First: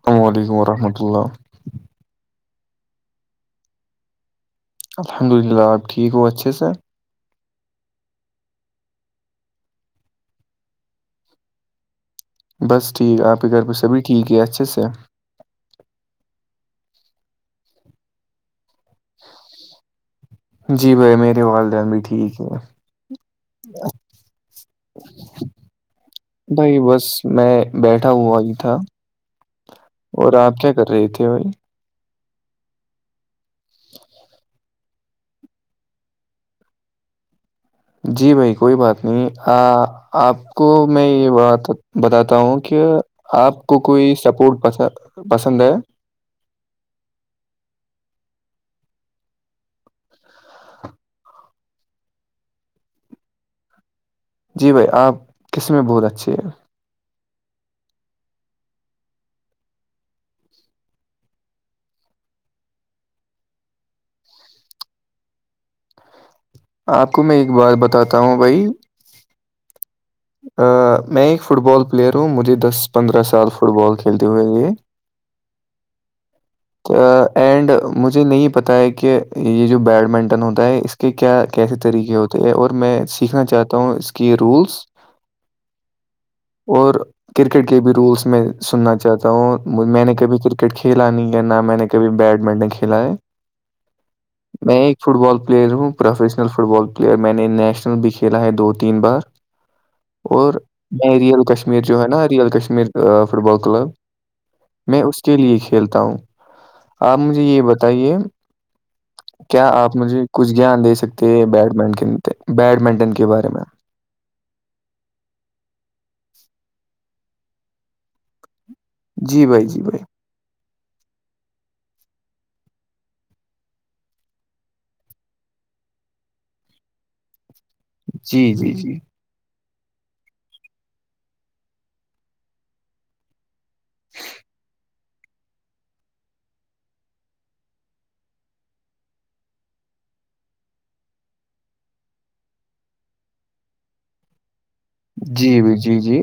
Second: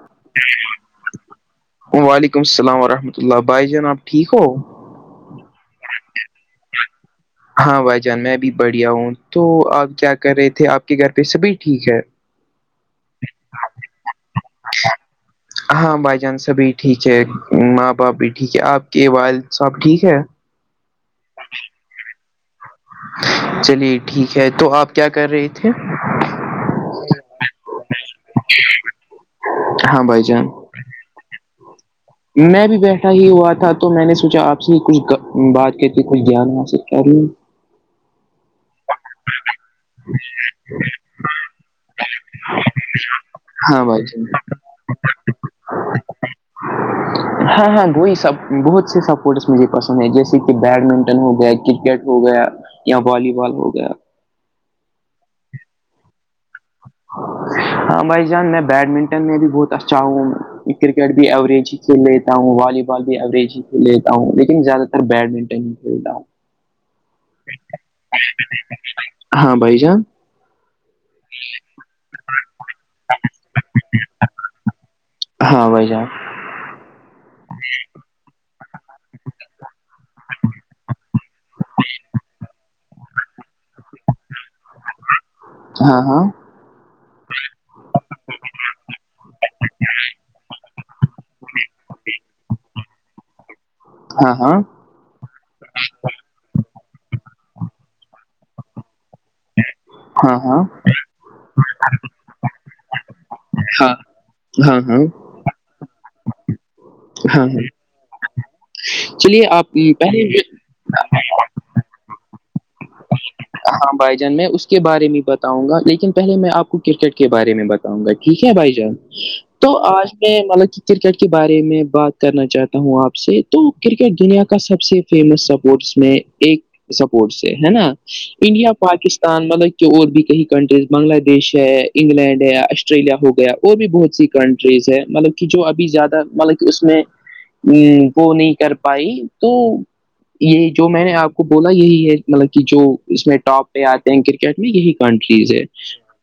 السلام علیکم و رحمۃاللہ وعلیکم السلام ورحمۃ اللہ بھائی جان آپ ٹھیک ہو الحمد للہ آپ ٹھیک ہو اچھے سے ہاں بھائی جان میں بھی بڑھیا ہوں تو آپ کیا کر رہے تھے آپ کے گھر پہ سبھی ٹھیک ہے بس جی آپ کے گھر پہ سبھی ٹھیک ہے اچھے سے ہاں بھائی جان سبھی ٹھیک ہے ماں باپ بھی ٹھیک ہے آپ کے والد صاحب ٹھیک ہے جی بھائی میرے والدین بھی ٹھیک ہے چلیے ٹھیک ہے تو آپ کیا کر رہے تھے بھائی بس میں بیٹھ اٹھا ہوا ہی تھا ہاں بھائی اور جان آپ کیا کر رہے تھے بھائی میں بھی بیٹھا ہی ہوا تھا تو میں نے سوچا آپ کچھ بات کہتی کچھ گان حاصل کر رہی جی بھائی کوئی بات نہیں آپ کو میں یہ بات بتاتا ہوں کہ آپ کو ہاں بھائی کوئی جان سپورٹس پسند ہے ہاں ہاں وہی سب بہت سے سپورٹس مجھے پسند ہیں جیسے کہ بیڈمنٹن ہو گیا کرکٹ ہو گیا یا والی بال ہو گیا جی بھائی آپ کس میں بہت اچھے ہیں [inaudible] ہاں بھائی جان میں بیڈمنٹن میں بھی بہت اچھا ہوں کرکٹ بھی ایوریج ہی جی لیتا ہوں والی بال بھی اوریج ہی سے لیتا ہوں لیکن زیادہ تر بیڈمنٹن ہی کھیلتا ہوں آپ کو میں ایک بات بتاتا ہوں بھائی ہاں بھائی جان میں ایک فٹ بال پلیئر ہوں مجھے دس پندرہ سال فٹ بال کھیلتے ہوئے ہے ہاں بھائی جان اینڈ مجھے نہیں پتا ہے کہ یہ جو بیڈمنٹن ہوتا ہے اس کہ کیا کیسے طریقے ہوتے ہیں اور میں سیکھنا چاہتا ہوں اس کے رولس ہاں ہاں اور کرکٹ کے بھی رولس میں سننا چاہتا ہوں میں نے کبھی کرکٹ کھیلا نہیں ہے نہ میں نے کبھی بیڈمنٹن کھیلا ہے ہاں میں ہاں ایک فٹ بال پلیئر ہوں professional football player میں نے نیشنل بھی کھیلا ہے دو تین بار ہاں اور ہاں میں ریئل کشمیر جو ہے نا real Kashmir football club ہاں ہاں میں ہاں اس کے لیے کھیلتا ہوں آپ مجھے ہاں یہ ہاں بتائیے چلیے کیا آپ مجھے پہلے کچھ گیان دے سکتے ہیں بیڈمنٹن بیڈمنٹن کے بارے میں ہاں بھائی جان میں اس کے بارے میں بتاؤں گا لیکن پہلے میں آپ کو کرکٹ کے بارے میں بتاؤں گا ٹھیک ہے بھائی جان جی بھائی تو جی بھائی آج میں مطلب کہ کرکٹ کے بارے میں بات کرنا چاہتا ہوں آپ سے تو کرکٹ دنیا کا سب سے فیمس سپورٹس میں ایک سپورٹس سے ہے نا جی انڈیا جی جی پاکستان مطلب کہ اور بھی کئی کنٹریز بنگلہ دیش ہے انگلینڈ ہے آسٹریلیا ہو گیا اور بھی بہت سی کنٹریز ہے مطلب کہ جو ابھی زیادہ مطلب کہ اس میں ہ وہ نہیں کر پائی تو یہ جو میں نے آپ کو بولا یہی ہے مطلب کہ جو اس میں ٹاپ پہ آتے ہیں کرکٹ میں یہی کنٹریز جی ہے بھائی جی جی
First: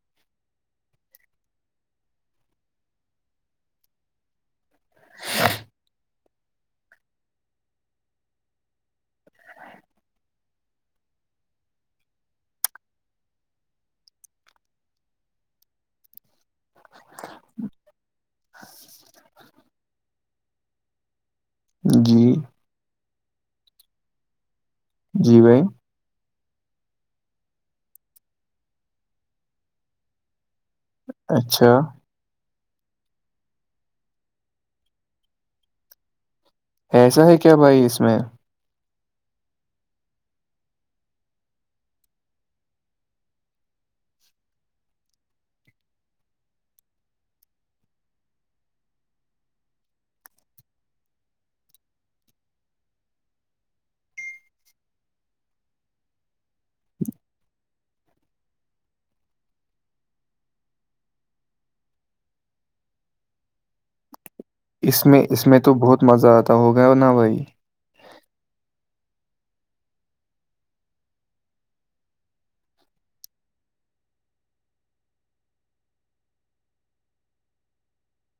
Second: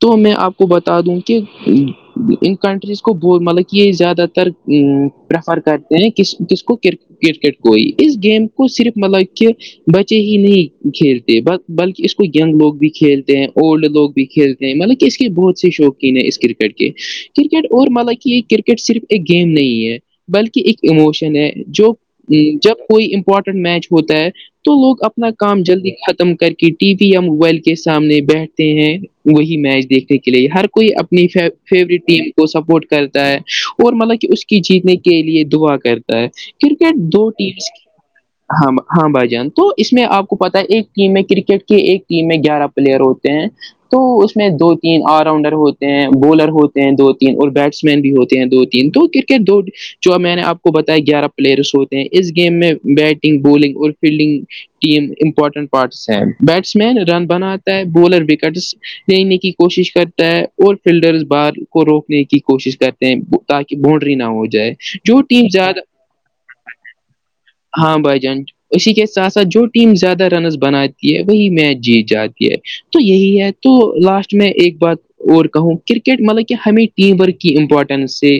تو میں آپ کو بتا دوں کہ ان کنٹریز کو ب مطلب کہ یہ زیادہ پریفر کرتے ہیں کس کس کو کر کرکٹ کوئی اس گیم کو صرف مطلب کہ بچے ہی نہیں کھیلتے بلکہ اس کو ینگ لوگ بھی کھیلتے ہیں اولڈ لوگ بھی کھیلتے ہیں مطلب کہ اس کے بہت سے شوق اس کرکٹ کے کرکٹ اور مالا کی یہ کرکٹ صرف ایک گیم نہیں ہے بلکہ ایک اموشن ہے جو جی جب کوئی امپورٹنٹ میچ ہوتا ہے تو لوگ اپنا جی کام بھائی ختم کر کے ٹی وی یا موبائل کے سامنے بیٹھتے ہیں وہی میچ دیکھنے کے لیے ہر کوئی اپنی ف اچھا فیوریٹ ٹیم سپورٹ کرتا ہے اور مطلب کہ اس کی جیتنے کے لیے دعا کرتا ہے کرکٹ ایسا دو ہے کیا ٹیمس بھائی اس میں ہاں ہاں بھائی جان تو اس میں آپ پتا ہے ایک ٹیم میں کرکٹ کے ایک ٹیم میں گیارہ پلیئر ہوتے ہیں تو اس میں دو تین آل راؤنڈر ہوتے ہیں بولر ہوتے ہیں دو تین اور بیٹس مین بھی ہوتے ہیں دو تین دن تو کرکٹ دو جو اب میں نے آپ کو بتایا گیارہ پلیئرس ہوتے ہیں اس گیم میں بیٹنگ بالنگ اور فیلڈنگ ٹیم امپورٹنٹ پارٹس ہے بیٹس مین رن بناتا ہے بولر وکٹس دنے کی کوشش کرتا ہے اور فلڈرز بار کو روکنے کی کوشش کرتا تاکہ بونڈری نہ ہو جائے اس جو میں اس ٹیم میں تو زیادہ بہت مزہ آتا ہو گیا نا بھائی ہاں بھ جان اسی کے ساتھ ساتھ جھوٹ ٹیم زیادہ رنز بناتی ہے وہی میچ جیت جاتی ہے تو یہی ہے تو لاسٹ میں ایک بات اور کہوں کرکٹ مطلب کہ ہمیں ٹیم ورک کی امپورٹینس سے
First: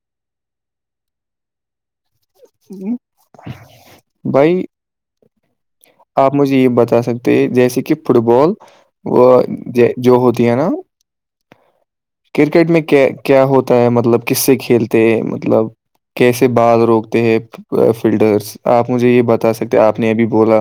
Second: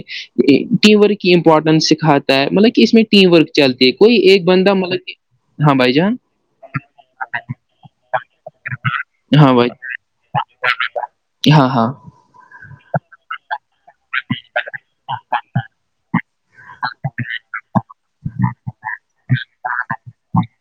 ٹیم ورک کی امپورٹنس سکھاتے ہے مطلب کہ اس میں ٹیم ورک چلتی ہے کوئی ایک بھائی بندہ مطلب کہ ہاں بھائی جان آپ مجھے یہ بتا سکتے ہیں جیسے کہ فٹ بال وہ ہاں بھائی جو ہوتی ہے نا ہاں ہاں کرکٹ میں کیا کیا ہوتا ہے مطلب کس سے کھیلتے ہیں مطلب کیسے بعض روکتے ہیں فلٹرس آپ مجھے یہ بتا سکتے آپ نے ابھی بولا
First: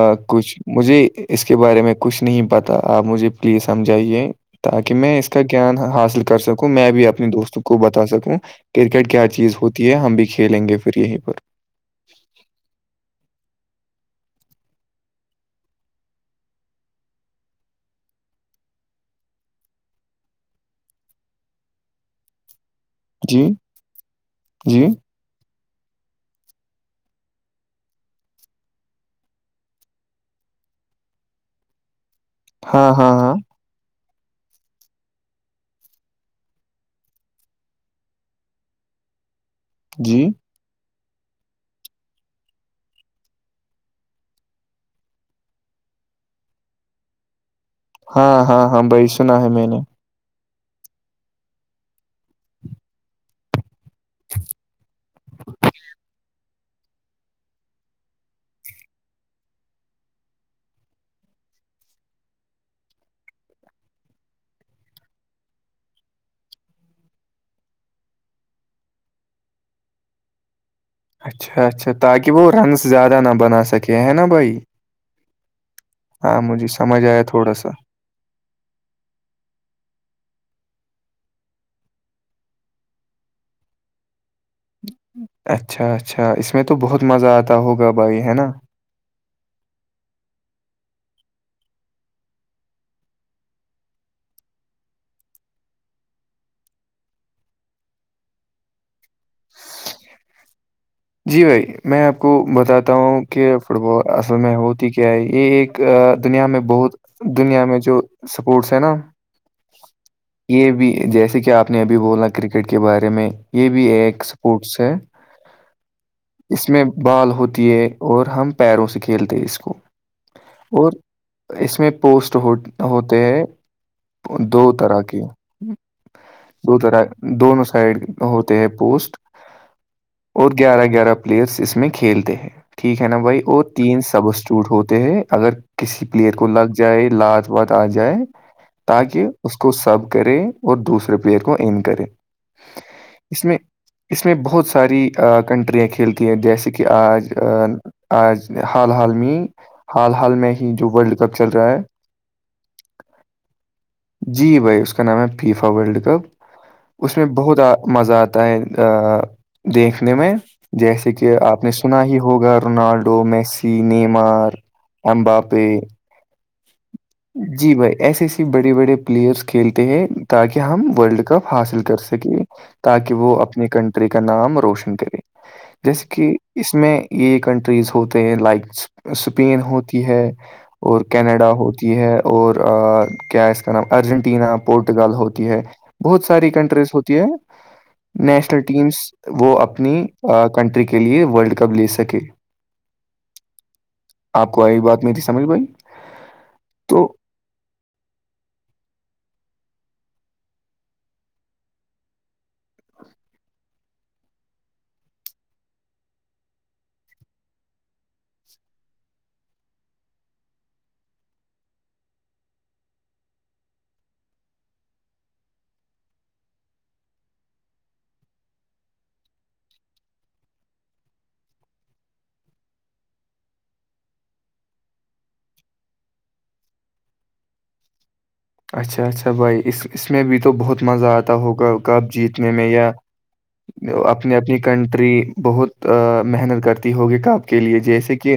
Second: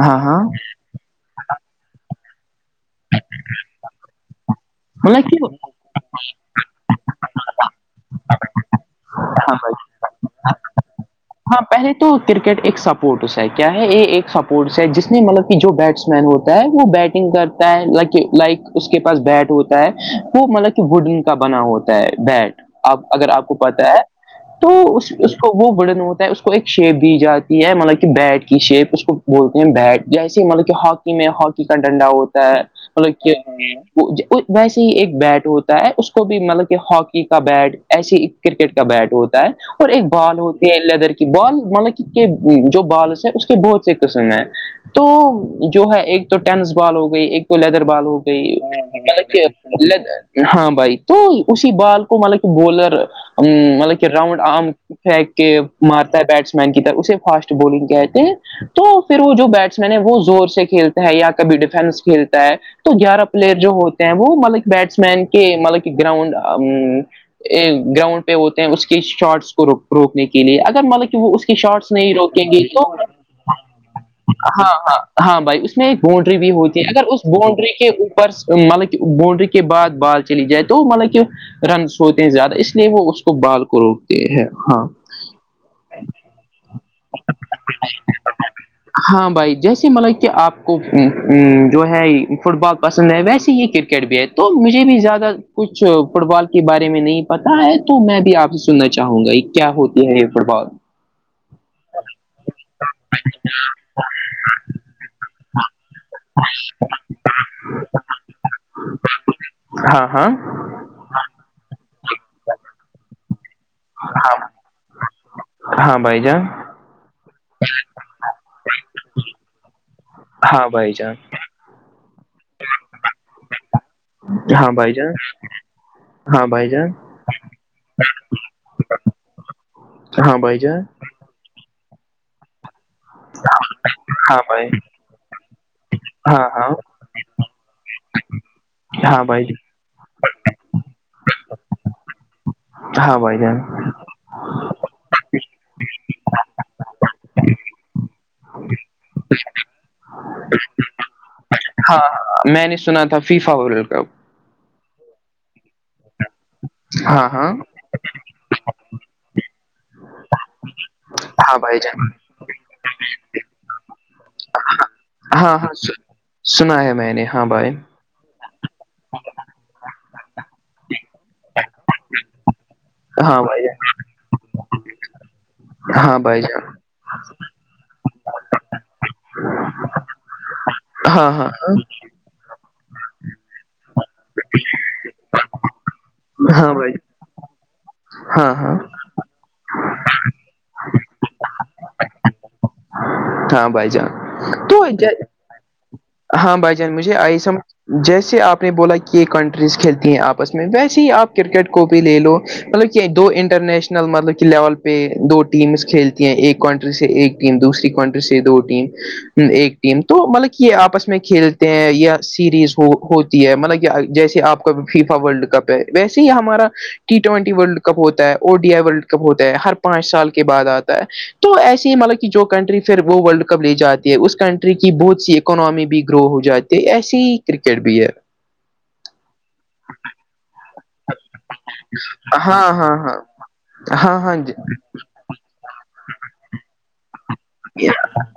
ہاں ہاں کچھ مجھے اس کے بارے میں کچھ نہیں پتا آپ مجھے پلیز سمجھائیے تاکہ میں اس مطلب کا کہ گان حاصل کر سکوں میں بھی اپنی دوستوں کو بتا سکوں کرکٹ کیا چیز ہاں ہوتی ہے ہم بھی کھیلیں گے پھر یہیں پر ہاں پہلے تو کرکٹ ایک سپورٹس ہے کیا ہے یہ ایک سپورٹس ہے جس نے مطلب کہ جو بیٹس م ہوتا ہے وہ بیٹنگ کرتا ہے لائک اس کے پاس بیٹ ہوتا ہے وہ مطلب وڈن کا بنا ہوتا ہے بیٹ آپ اگر جی آپ کو پتا ہے تو جی اس کو وہ بڑن ہوتا اس کو ایک شیپ دی جاتی ہے مطلب کہ بیٹ کی شیپ اس کو بولتے ہیں بیٹ جیسے مطلب کہ ہاک میں ہاکی کا ڈنڈا ہوتا ہے ہاں ہاں ہاں مطلب ویسے ہی ایک بیٹ ہوتا ہے اس کو بھی مطلب کہ ہاکی کا بیٹ ایسیے کرکٹ کا بیٹ ہوتا ہے اور ایک جی بال ہوتی ہے لیدر کے بال مطلب جو بالس ہیں اس کے بہت سے قسم ہیں تو جو ہے ایک تو ٹینس بال ہو گئی ایک تو لیدر بال ہو ہاں ہاں ہاں بھائی سنا ہے میں نے گئیط ہاں بھائی تو اسی بال کو مطلب کہ بولر مطلب کہ راؤنڈ آم پھینک کے مارتا ہے بیٹسمین کی طرح اسے فاسٹ بالنگ کہتے ہیں تو پھر وہ جو بیٹسمین ہے وہ زور سے کھیلتا ہے یا کبھی ڈیفینس کھیلتا ہے تو گیارہ پلیئر جو ہوتے ہیں وہ مطلب کہ بیٹسمین کے مطلب کہ گراؤنڈ گراؤنڈ پہ ہوتے ہیں اس کی شارٹس کو روکنے کے لیے اگر مطلب وہ اس کی اچھا اچھا شارٹس نہیں تاکہ روکیں وہ گے رنس تو زیادہ نہ بنا سکے ہے نا بھائی ہاں ہاں ہاں بھائی اس ایک باؤنڈری ہاں بھی مجھے ہوتی ہے سمجھ اگر اس آیا تھوڑا سا باؤونڈری کے اوپر مطلب کہ باونڈری کے بعد بال چلی جائے تو مطلب کہ رنس ہوتے ہیں زیادہ اس لیے وہ اس کو بال کو روکتے ہیں ہاں اچھا اچھا اس میں تو بہت مزہ آتا ہوگا بھائی ہے نا ہاں بھائی جیسے مطلب کہ آپ کو جو ہے فٹ بال پسند ہے ویسے ہی کرکٹ بھی ہے تو مجھے بھی زیادہ کچھ فٹ بال کے بارے میں نہیں پتا ہے تو میں بھی آپ سے سننا چاہوں گا ایک کیا ہوتی ہے یہ فٹ بال جی بھائی میں آپ کو بتاات بتا ہوں کہ فٹ بال اصل میں ہوتی کیا ہے یہ ایک دنیا میں بہت دنیا میں جو سپورٹس ہے نا ہاں ہاں یہ بھی جیسے کہ آپ نے ابھی بولا کرکٹ کے بارے میں یہ بھی ایک اسپورٹس ہے ہاں بھائی جان اس میں بال ہوتی ہے اور ہم پیروں سے کھیلتے ہیں اس کو ہاں اور بھائی جان اس میں پوسٹ ہو ہوتے ہیں دو ہاں بھائی طرح جان کی ہاں بھائی دو جان طرح دونوں سائڈ ہوتے ہیں پوسٹ ہاں اور بھائی جان گیارہ گیارہ پلیئرس اس میں کھیلتے ہیں ٹھیک ہے نا بھائی اور تین سب ہاں بھائی اسٹیوٹ ہوتے ہیں اگر کسی پلیئر ہاں کو ہاں لگ جائے لات وات آ جائے ہاں تاکہ بھائی اس کو سب کرے اور دوسرے پیئر کو انین کرے ہاں بائی اس میں جین اس میں بہت ساری کنٹریاں کھیلتی ہیں جیسے کہ آج آج حال حال میں حال حال میں ہی جو ورلڈ کپ چل رہا ہے ہاں ہاں میں نے سنا تھا فیفا ورلڈ کپ جی بھائی اس کا نام ہے فیفا ورلڈ کپ اس میں ہاں ہاں بہت مزہ آتا ہے دیکھنے میں جیسے دھیک ہاں آپ نے بھائی سنا جان ہی ہوگا رونالڈو میسی نیمار ہاں ایمباپے ہاں سنا ہے میں نے ہاں بھائی ایسے ایسے بڑے بڑے پلیئرس کھیلتے ہیں تاکہ ہم ورلڈ کپ حاصل کر سکیں تاکہ وہ ہاں بھائی اپنی جان کنٹری کا نام روشن کرے جیسے ہاں کہ بھائی جان اس میں یہ کنٹریز ہوتے ہیں لائک اسپین ہوتی ہے اور ہاں ہاں کینیڈا ہوتی ہے اور کیا اس کا نام ارجنٹینا پورٹگال ہوتی ہے بہت ساری ہاں ہاں کنٹریز بھائی ہوتی ہے ہاں نیشنل ہاں ٹیمس وہ اپنی کنٹری کے لیئے ورلڈ کپ لے سکے ہاں بھائی جان آپ کو آئی تو بات نہیں جے- تھی سمجھ بھائی ہاں بھائی جان تو مجھے آئی سمجھ جیسے آپ نے بولا کہ ک س کھیلتی ہیں آپس میں ویسے ہی آپ کرکٹ کو بھی لے لو مطلب کہ دو انٹرنیشنل مطلب کہ لیول پہ دو ٹیمس کھیلتی ہیں ایک کنٹری سے ایک دوسری کنٹری سے دو ٹیم ایک ٹیم تو مطلب یہ آپس میں میں کھیلتے ہیں یا سیریز ہوتی ہے مطلب جیسے آپ کا فیفا ورلڈ کپ ویسے ہی ہمارا ٹی ٹوینٹی ورلڈ کپ ہوتا ہے O D I world cup ہوتا ہے ہر پانچ سال کے بعد آتا ہے تو ایسسی ہی مطلب کہ جو کنٹری پھر وہ ورلڈ کپ لے جاتی اس کنٹری کی بہت سی اکناممی بھی گرو ہو جاتی ہے ایسے ہی کرکٹ بھی ہے اچھا اچھا بھائی اس اس میں بھی تو بہت مزہ آتا ہوگا کپ جیتنے ہاں میں یا ہاں ہاں ہاں اپنی اپنی ہاں کنٹری بہت محنت کرتی ہوگی کاپ کے لیے جیسے کہ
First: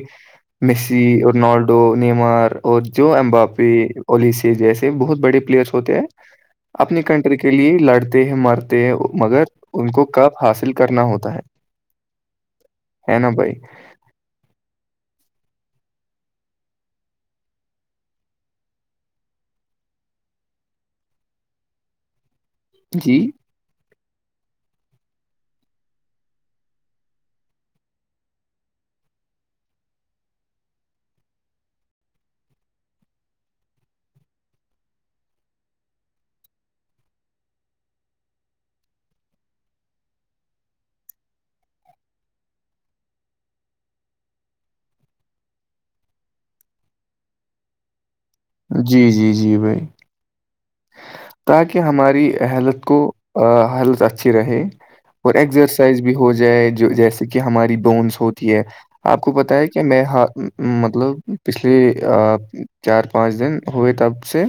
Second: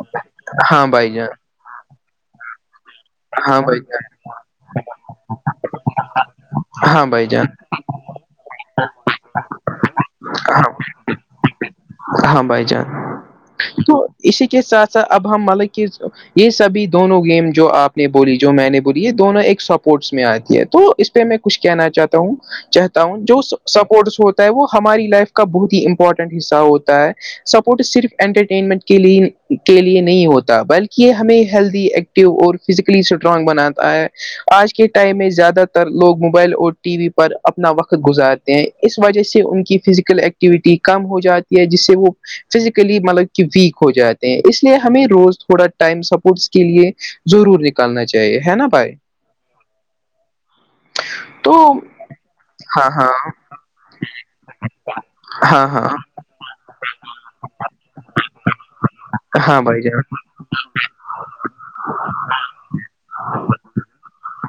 ہاں مسی بھائی جان اور نار نیمار اور جو ہاں امباپی بھائی جان الیسی جیسے بہت بڑے پلیئرس ہوتے ہیں اپنی ہاں بھائی کنٹری جان کے لیے لڑتے ہیں مرتے ہیں مگر ان کو کب حاصل ہاں کرنا ہوتا ہے ہاں بھائی جان ہے نا بھائی تو اسی کے ساتھ ساتھ اب ہم ملک یہ سبھی دونوں گیم جو آپ نے بولی جو میں نے بولی یہ دونوں ایک سپورٹس میں آتی ہے تو اس پہ میں کچھ کہنا چاہتا ہ ہوں چاہتا ہوں جی جو سپورٹس ہوتا ہے وہ ہماری لائف کا بہت ہی امپورٹنٹ حصہ ہوتا ہے سپورٹ صرف انٹرٹینمنٹ کےے کے لیے نہیں ہوتا بلکہ یہ ہمیں ہیلدی ایکٹیو اور فزیکلی اسٹرانگ بناتا ہے آج کے ٹائم میں زیادہ تر لوگ موبائل اور ٹی وی پر اپنا وقت گزار اس وجہ سے ان کی فزیکل ایکٹیویٹی کم ہو جاتی ہے جس سے وہ فزیکلی مطلب کہ ویک ہو جاتے ہیں اس لیے ہمیں روز تھوڑا ٹائم سپورٹس کے لیے ضرور نکالنا چاہیے ہے نا بھائی جی جی جی بھائی تو تاکہ ہماری ہیلت ہاں کو ہاں ہیلت اچھی رہے اور ہاں ہاں ایکزرسائز بھی ہو جائے جو جیسے کہ ہماری بونس ہوتی ہے آپ کو پتا ہاں ہے کہ بھائی میں جان ہ مطلب پچھلے چار پانچ دن ہوئے تب سے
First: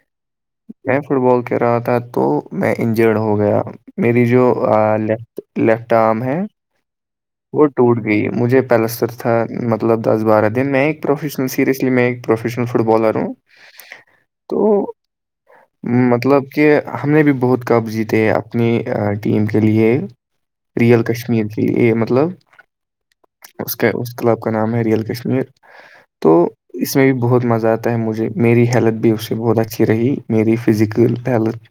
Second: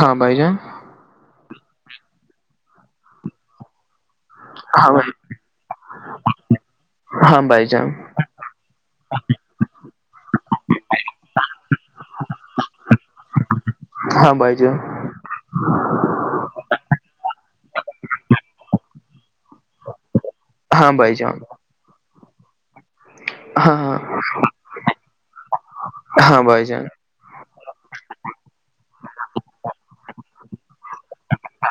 ہاں بھائی جان میں فٹ بال کہ رہا تھا تو میں انجرڈ ہو گیا میری جو ہاں بھائی لیفٹ لیفٹ آرم ہے ہاں بھائی وہ جان ٹوٹ گئی مجھے پلسر تھا مطلب دس بارہ دن میں ایک پروفیشنل سیریسلی میں ایک پروفیشنل فٹ بالر ہوں ہاں بھائی جو تو مطلب کہ ہم نے بھی بہت کب جیتے اپنی ٹیم کے لیے ہاں ریئل بھائی جان کشمیر کے لیے مطلب اس ہاں کا ہاں اس کلب کا نام ہے ریئل کشمیر تو ہاں بھائی جان اس میں بھی بہت مزہ آتا ہے مجھے میری ہیلتھ بھی اس سے بہت اچھی رہی میری فزیکل ہیلتھ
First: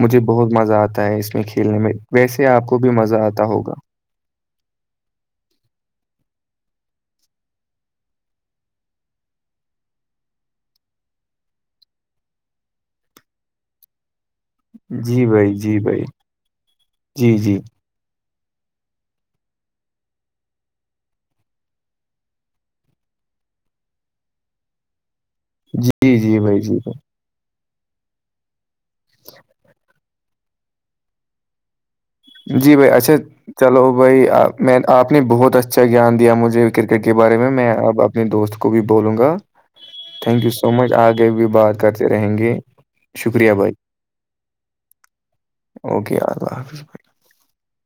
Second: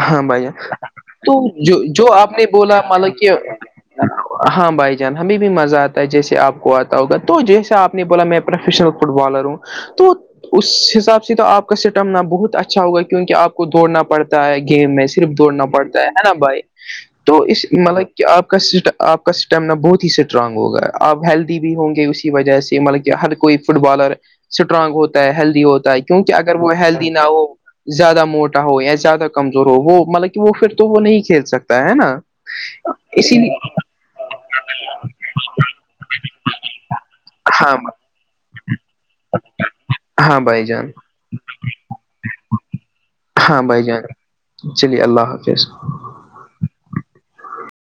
مجھے ہاں بھائی جان بہت مزہ آتا ہے تو اس میں جو کھیلنے میں جو نے ویسے آپ کو بولا بھی مزہ مطلب کہ آتا ہوگا ہاں بھائی جان ہمیں بھی مزہ آتا ہے جیسے آپ کو آتا ہوگا تو جیسے آپ نے بولا میں پروفیشنل فٹ بالر ہوں تو اس حساب سے تو آپ کا سٹم نہ بہت اچھا ہوگا کیونک آپ کو دوڑنا پڑتا ہے گیم میں جی صرف بھائی دوڑنا جی پڑتا بھائی ہے ہے نا بھائی جی تو جی اس مطلب کہ آپ کا آپ کا اسٹمنا بہت ہی اسٹرانگ ہوگا آپ ہیلدی بھی ہوں گے اسی وجہ سے مطلب کہ ہر کوئی فٹ بالر اسٹرانگ ہوتا ہے ہیلت ہوتا ہے جی کیونک جی اگر بھائی وہ جی ہیلدی نہ ہو زیادہ موٹا ہو یا زیادہ کمزور ہو وہ مطلب وہ پھر تو وہ نہیں کھیل سکتا ہے نا جی بھائی اچھا اسی لیے چلو بھائی میں آپ نے بہت اچھا گان دیا مجھے کرکٹ کے بارے میں میں ہاں اب اپنے دوست کو بھی بولوں گا تھینک ہاں یو بھائی سو جان مچ آگے بھی بات کرتے رہیں گے شکریہ ہاں بھائی جان چلیے اللہ حافظ اوکے اللہ حافظ بھائی